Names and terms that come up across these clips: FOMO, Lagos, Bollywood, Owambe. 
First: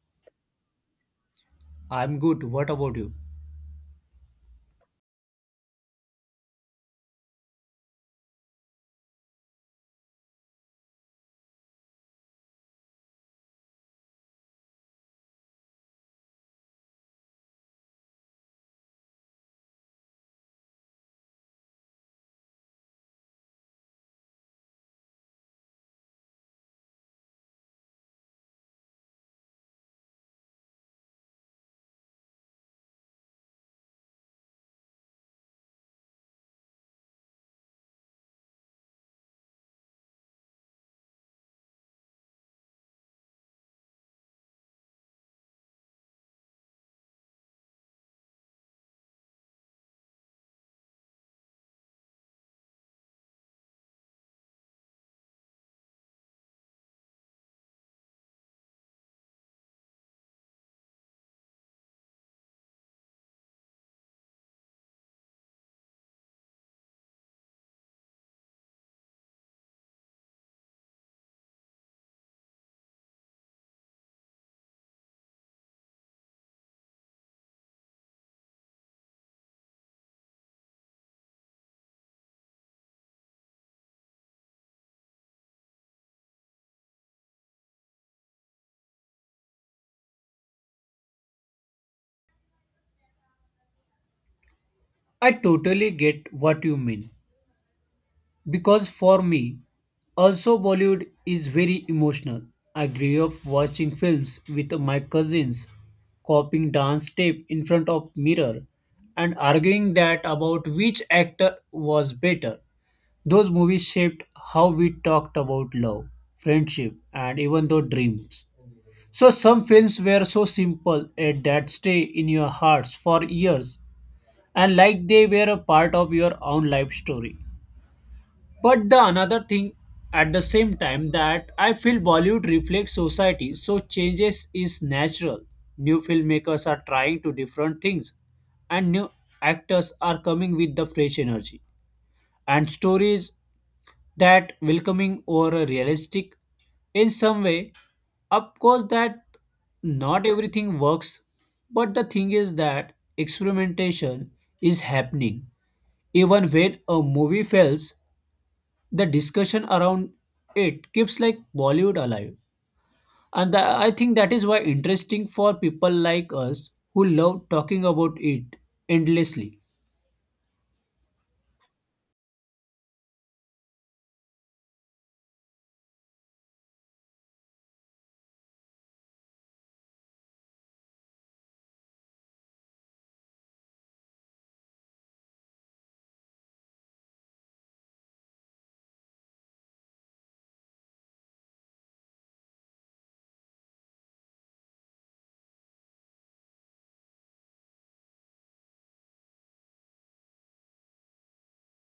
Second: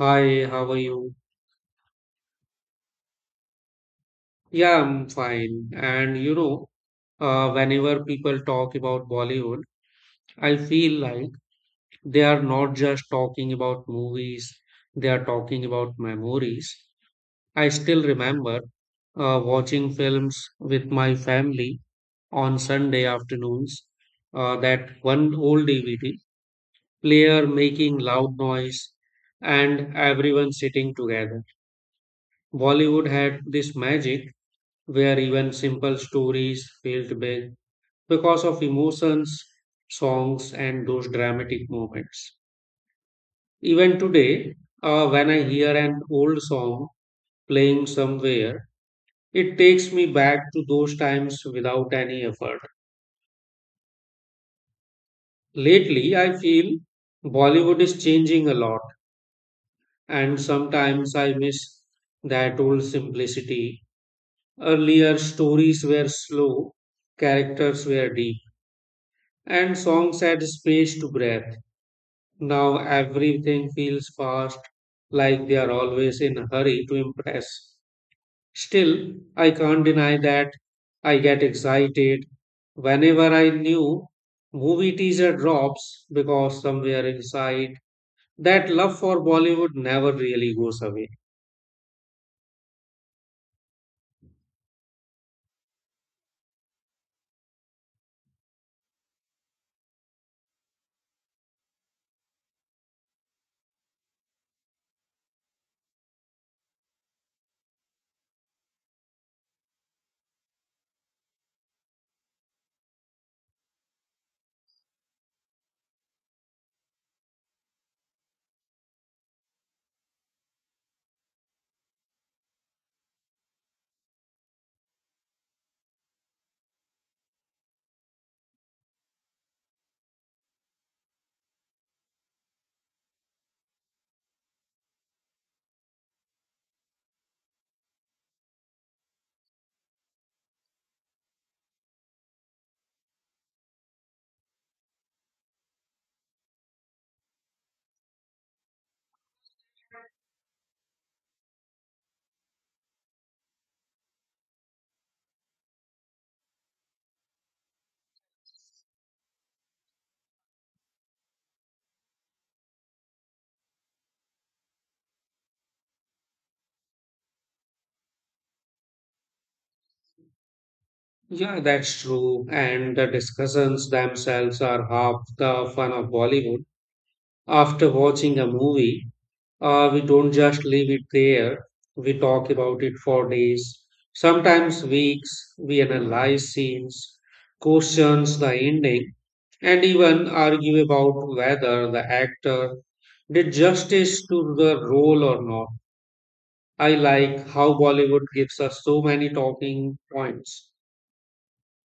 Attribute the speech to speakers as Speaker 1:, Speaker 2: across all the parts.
Speaker 1: Hi, how are you?
Speaker 2: I'm good. What about you?
Speaker 1: Yeah, I'm fine. And you know, whenever people talk about Bollywood, I feel like they are not just talking about movies, they are talking about memories. I still remember watching films with my family on Sunday afternoons, that one old DVD player making loud noise and everyone sitting together. Bollywood had this magic where even simple stories felt big because of emotions, songs, and those dramatic moments. Even today, when I hear an old song playing somewhere, it takes me back to those times without any effort. Lately, I feel Bollywood is changing a lot, and sometimes I miss that old simplicity. Earlier, stories were slow, characters were deep, and songs had space to breathe. Now everything feels fast, like they are always in a hurry to impress. Still, I can't deny that I get excited whenever I new movie teaser drops because somewhere inside that love for Bollywood never really goes away.
Speaker 2: I totally get what you mean. Because for me, also Bollywood is very emotional. I grew up watching films with my cousins, copying dance step in front of mirror, and arguing that about which actor was better. Those movies shaped how we talked about love, friendship, and even though dreams. So some films were so simple that stay in your hearts for years and like they were a part of your own life story, but the another thing at the same time that I feel Bollywood reflects society, so changes is natural. New filmmakers are trying to different things, and new actors are coming with the fresh energy and stories that welcoming or realistic in some way. Of course that not everything works, but the thing is that experimentation is happening. Even when a movie fails, the discussion around it keeps like Bollywood alive. I think that is why interesting for people like us who love talking about it endlessly.
Speaker 1: Yeah, that's true. And the discussions themselves are half the fun of Bollywood. After watching a movie, we don't just leave it there, we talk about it for days, sometimes weeks. We analyze scenes, questions the ending, and even argue about whether the actor did justice to the role or not. I like how Bollywood gives us so many talking points.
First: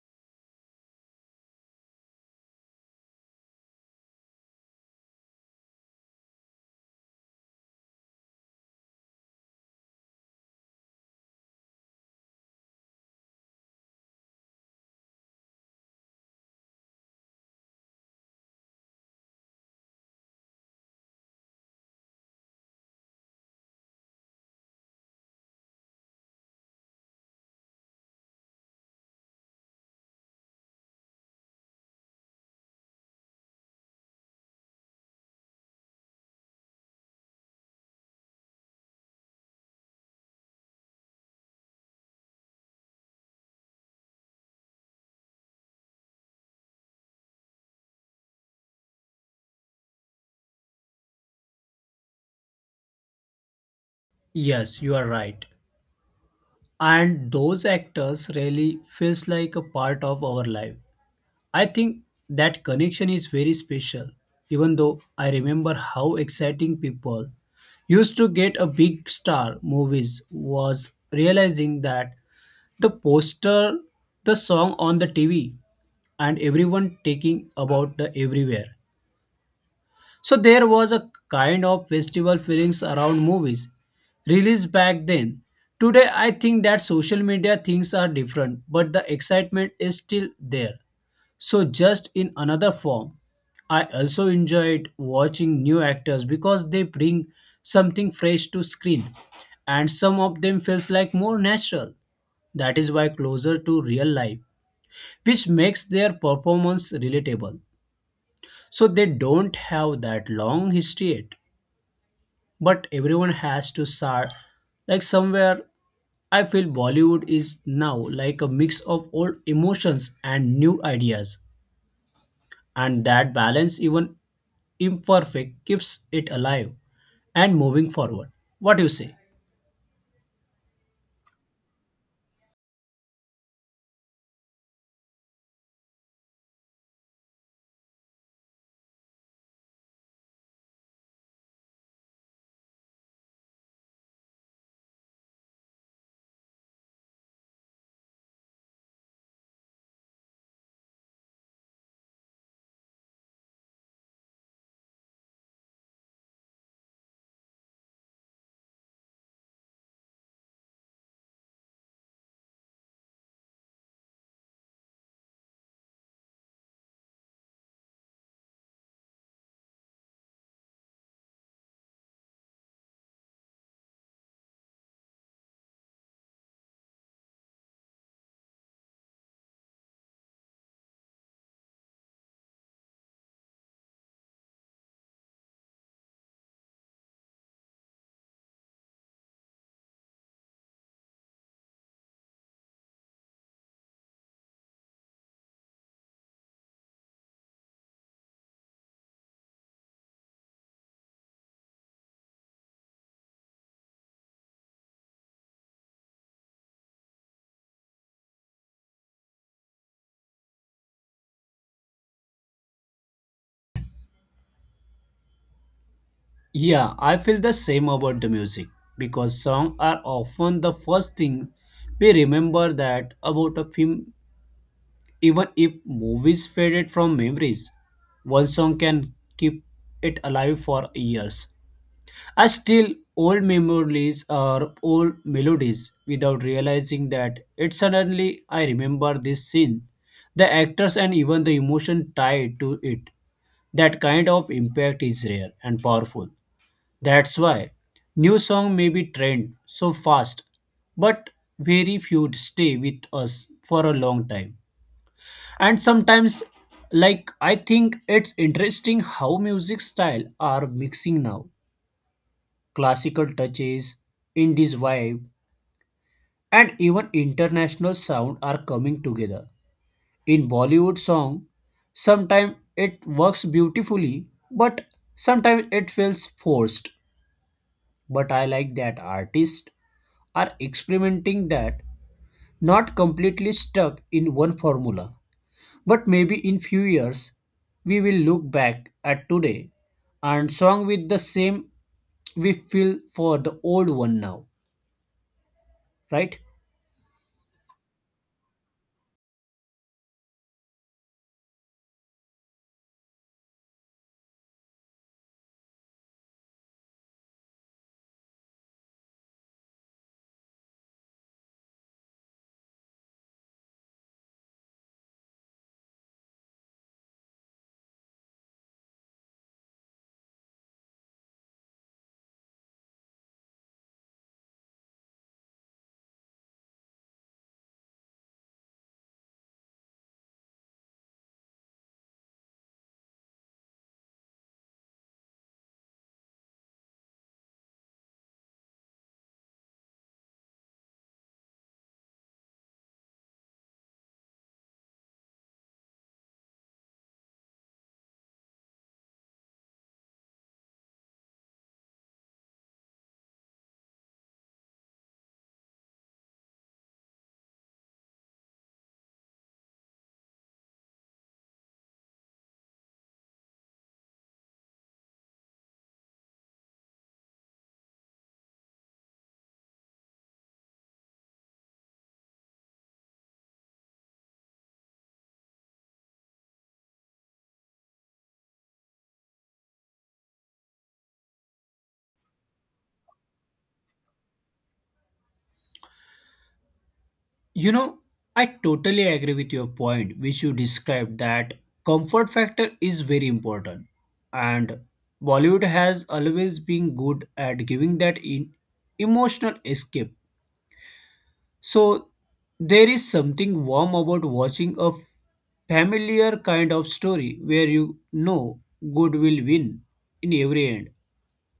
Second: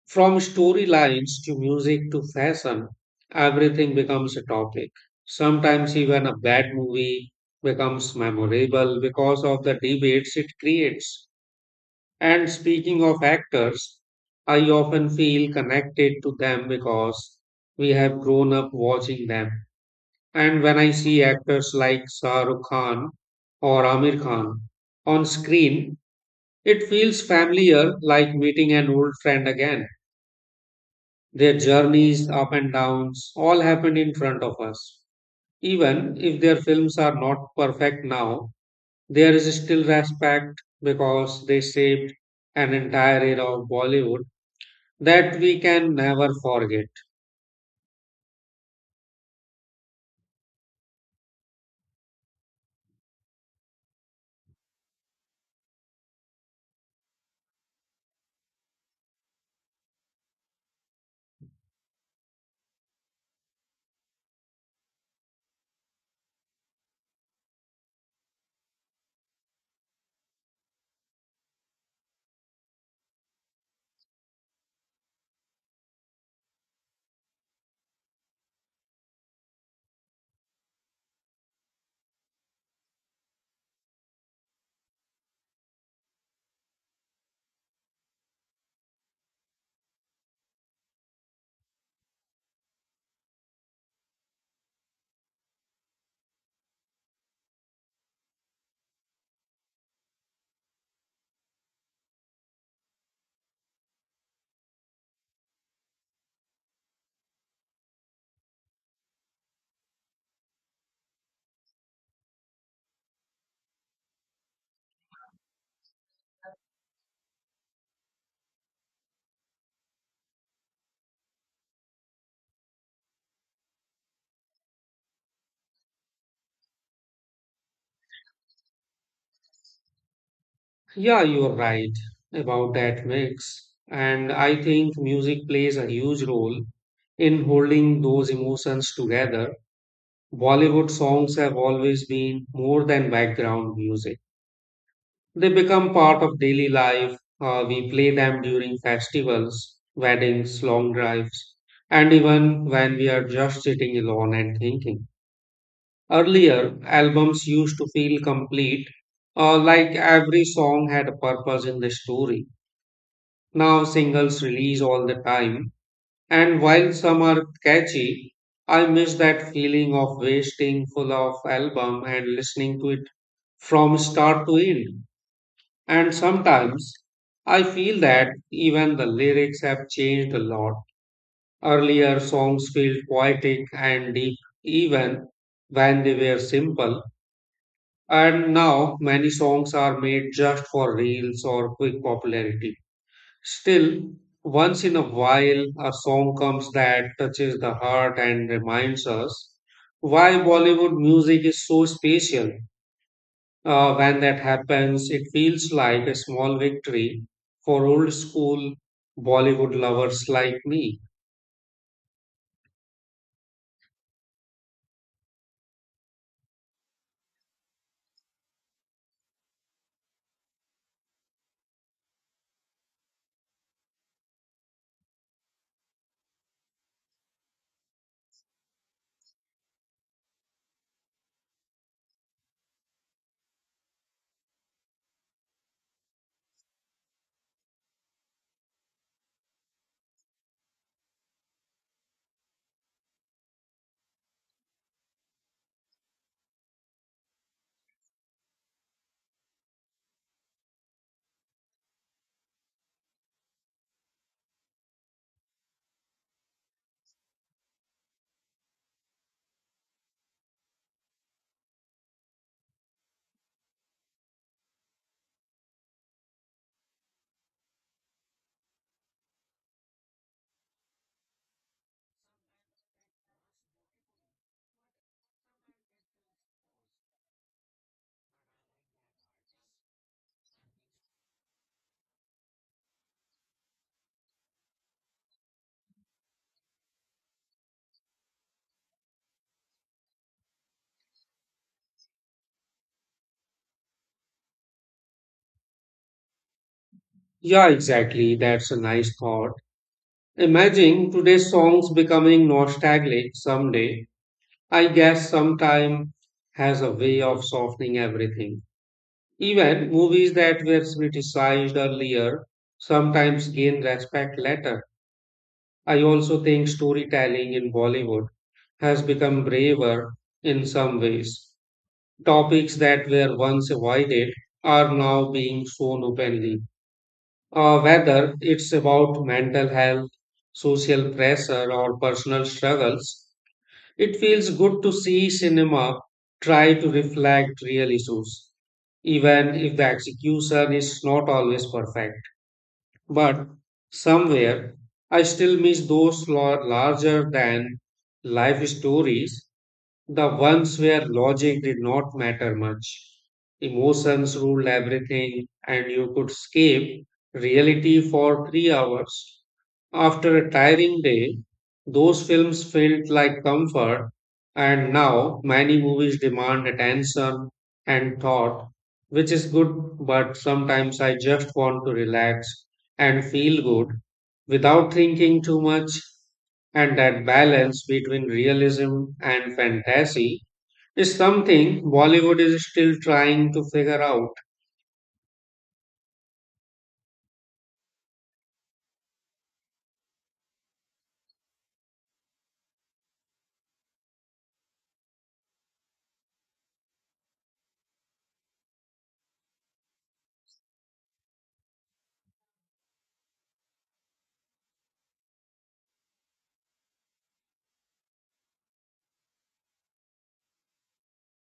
Speaker 1: From storylines to music to fashion, everything becomes a topic. Sometimes even a bad movie becomes memorable because of the debates it creates. And speaking of actors, I often feel connected to them because we have grown up watching them. And when I see actors like Shah Rukh Khan or Amir Khan on screen, it feels familiar like meeting an old friend again. Their journeys, up and downs, all happened in front of us. Even if their films are not perfect now, there is still respect because they shaped an entire era of Bollywood that we can never forget.
Speaker 2: Yes, you are right. And those actors really feels like a part of our life. I think that connection is very special. Even though I remember how exciting people used to get a big star movies was realizing that the poster, the song on the TV, and everyone taking about the everywhere. So there was a kind of festival feelings around movies released back then. Today I think that social media things are different, but the excitement is still there. So just in another form. I also enjoyed watching new actors because they bring something fresh to screen, and some of them feels like more natural. That is why closer to real life, which makes their performance relatable. So they don't have that long history yet, but everyone has to start like somewhere. I feel Bollywood is now like a mix of old emotions and new ideas, and that balance, even imperfect, keeps it alive and moving forward. What do you say?
Speaker 1: Yeah, you're right about that mix. And I think music plays a huge role in holding those emotions together. Bollywood songs have always been more than background music. They become part of daily life. We play them during festivals, weddings, long drives, and even when we are just sitting alone and thinking. Earlier, albums used to feel complete, like every song had a purpose in the story. Now, singles release all the time, and while some are catchy, I miss that feeling of wasting full of album and listening to it from start to end. And sometimes I feel that even the lyrics have changed a lot. Earlier songs felt poetic and deep even when they were simple. And now many songs are made just for reels or quick popularity. Still, once in a while, a song comes that touches the heart and reminds us why Bollywood music is so special. When that happens, it feels like a small victory for old school Bollywood lovers like me.
Speaker 2: Yeah, I feel the same about the music because songs are often the first thing we remember that about a film. Even if movies faded from memories, one song can keep it alive for years. I still old memories or old melodies without realizing that it suddenly I remember this scene, the actors and even the emotion tied to it. That kind of impact is rare and powerful. That's why new song may be trend so fast, but very few stay with us for a long time. And sometimes like I think it's interesting how music style are mixing now, classical touches, indies vibe, and even international sound are coming together in Bollywood song. Sometimes it works beautifully, but sometimes it feels forced. But I like that artists are experimenting that not completely stuck in one formula. But maybe in few years we will look back at today and song with the same we feel for the old one now, right?
Speaker 1: Yeah, exactly. That's a nice thought. Imagine today's songs becoming nostalgic someday. I guess sometime has a way of softening everything. Even movies that were criticized earlier sometimes gain respect later. I also think storytelling in Bollywood has become braver in some ways. Topics that were once avoided are now being shown openly. Whether it's about mental health, social pressure, or personal struggles, it feels good to see cinema try to reflect real issues, even if the execution is not always perfect. But somewhere, I still miss those larger than life stories, the ones where logic did not matter much. Emotions ruled everything, and you could escape reality for 3 hours. After a tiring day, those films felt like comfort, and now many movies demand attention and thought, which is good, but sometimes I just want to relax and feel good without thinking too much. And that balance between realism and fantasy is something Bollywood is still trying to figure out.
Speaker 2: You know, I totally agree with your point which you described that comfort factor is very important, and Bollywood has always been good at giving that in emotional escape. So there is something warm about watching a familiar kind of story where you know good will win in every end.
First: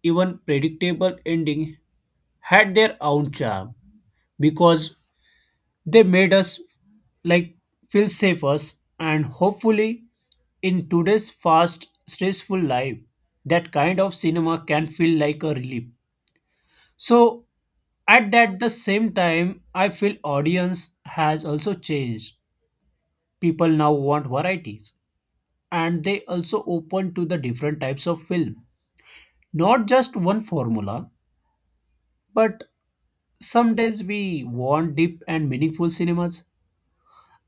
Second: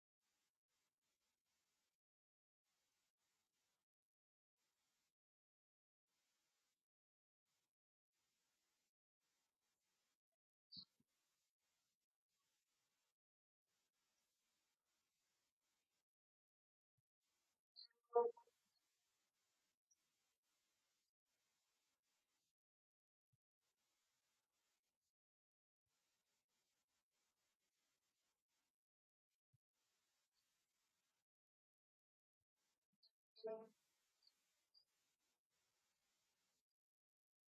Speaker 2: Even predictable ending had their own charm because they made us like feel safer and hopefully in today's fast stressful life that kind of cinema can feel like a relief. So at that the same time, I feel audience has also changed. People now want varieties and they also open to the different types of film. Not just one formula, but some days we want deep and meaningful cinemas.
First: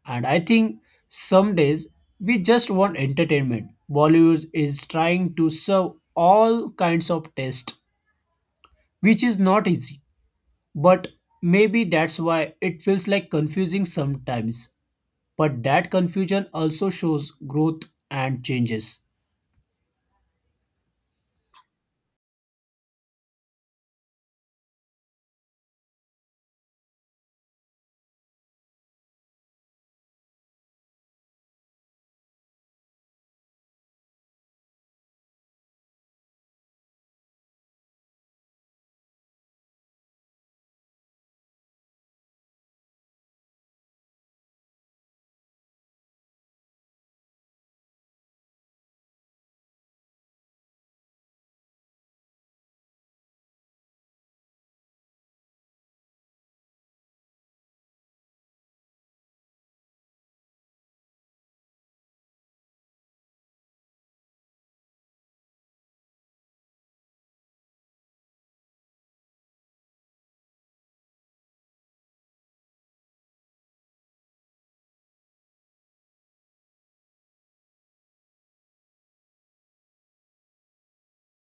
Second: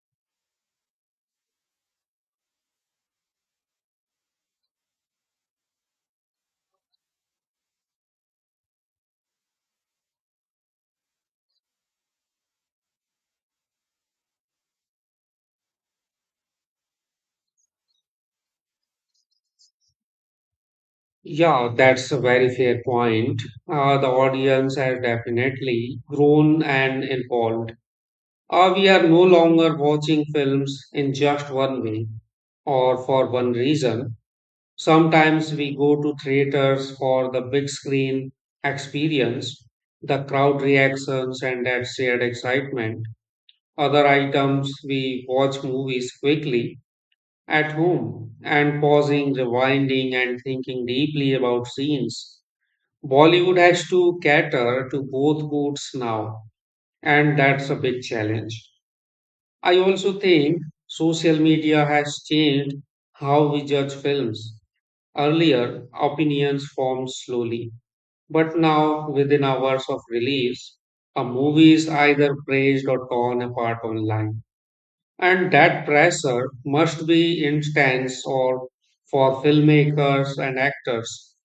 Speaker 2: And I think some days we just want entertainment. Bollywood is trying to serve all kinds of taste, which is not easy. But maybe that's why it feels like confusing sometimes. But that confusion also shows growth and changes.
Speaker 1: Yeah, that's a very fair point. The audience has definitely grown and evolved. We are no longer watching films in just one way or for one reason. Sometimes we go to theaters for the big screen experience, the crowd reactions, and that shared excitement. Other items, we watch movies quickly at home and pausing, rewinding, and thinking deeply about scenes. Bollywood has to cater to both moods now, and that's a big challenge. I also think social media has changed how we judge films. Earlier, opinions formed slowly, but now, within hours of release, a movie is either praised or torn apart online. And that pressure must be intense or for filmmakers and actors.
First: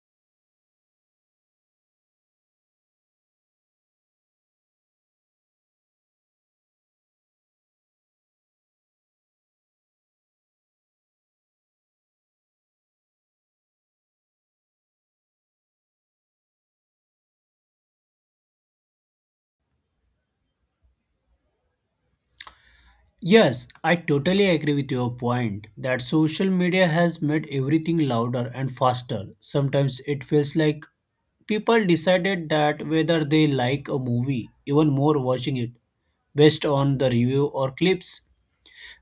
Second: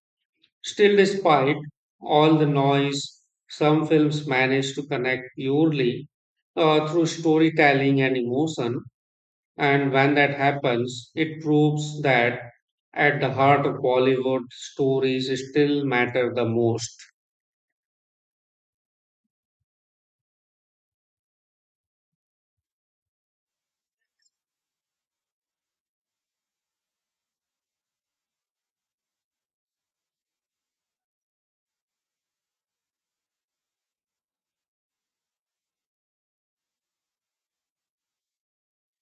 Speaker 1: Still, despite all the noise, some films manage to connect purely through storytelling and emotion, and when that happens, it proves that at the heart of Bollywood, stories still matter the most.
Speaker 2: Yes, I totally agree with your point that social media has made everything louder and faster. Sometimes it feels like people decided that whether they like a movie, even more watching it, based on the review or clips.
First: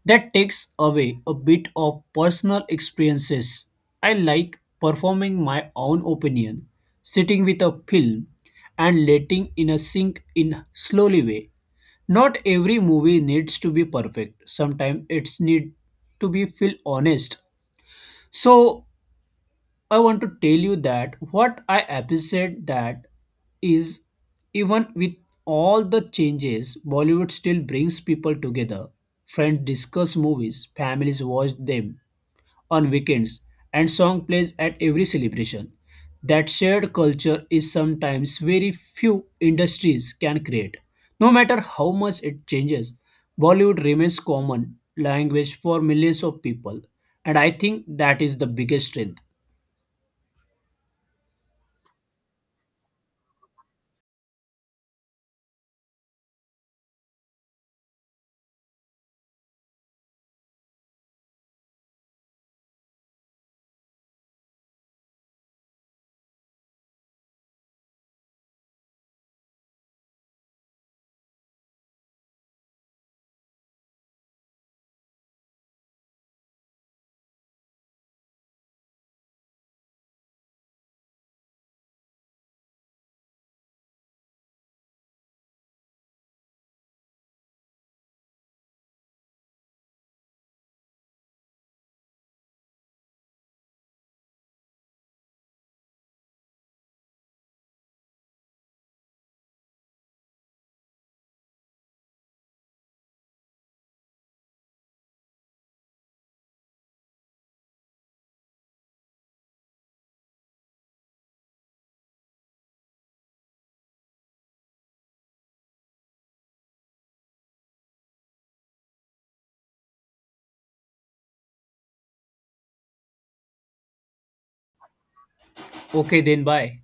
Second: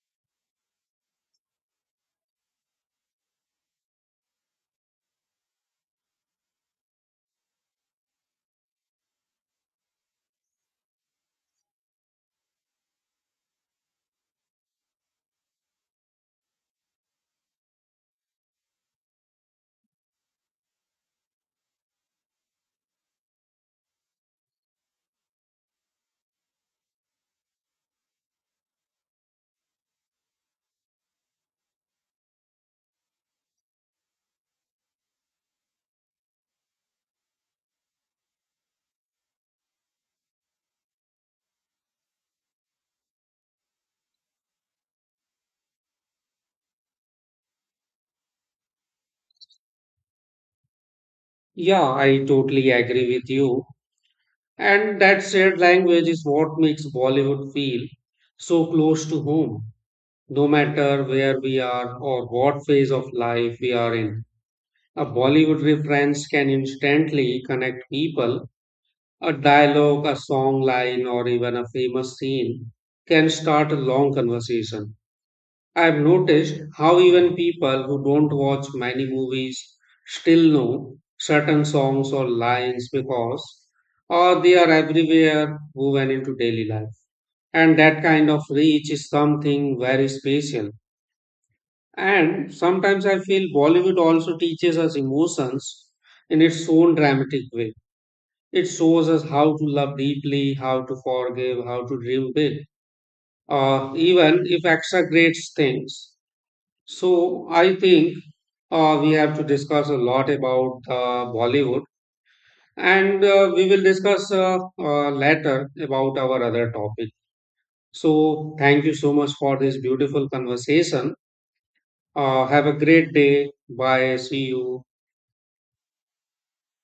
Speaker 2: That takes away a bit of personal experiences. I like performing my own opinion, sitting with a film, and letting in a sink in slowly way. Not every movie needs to be perfect. Sometimes it's need to be feel honest. So I want to tell you that what I appreciate that is even with all the changes, Bollywood still brings people together. Friends discuss movies, families watch them on weekends, and song plays at every celebration. That shared culture is sometimes very few industries can create. No matter how much it changes, Bollywood remains common language for millions of people, and I think that is the biggest strength.
Speaker 1: Yeah, I totally agree with you. And that shared language is what makes Bollywood feel so close to home, no matter where we are or what phase of life we are in. A Bollywood reference can instantly connect people. A dialogue, a song line, or even a famous scene can start a long conversation. I've noticed how even people who don't watch many movies still know certain songs or lines because or they are everywhere woven into daily life. And that kind of reach is something very special. And sometimes I feel Bollywood also teaches us emotions in its own dramatic way. It shows us how to love deeply, how to forgive, how to dream big, even if extra great things. So I think we have to discuss a lot about Bollywood, and we will discuss later about our other topic. So thank you so much for this beautiful conversation. Have a great day. Bye. See you.
Speaker 2: Okay then, bye.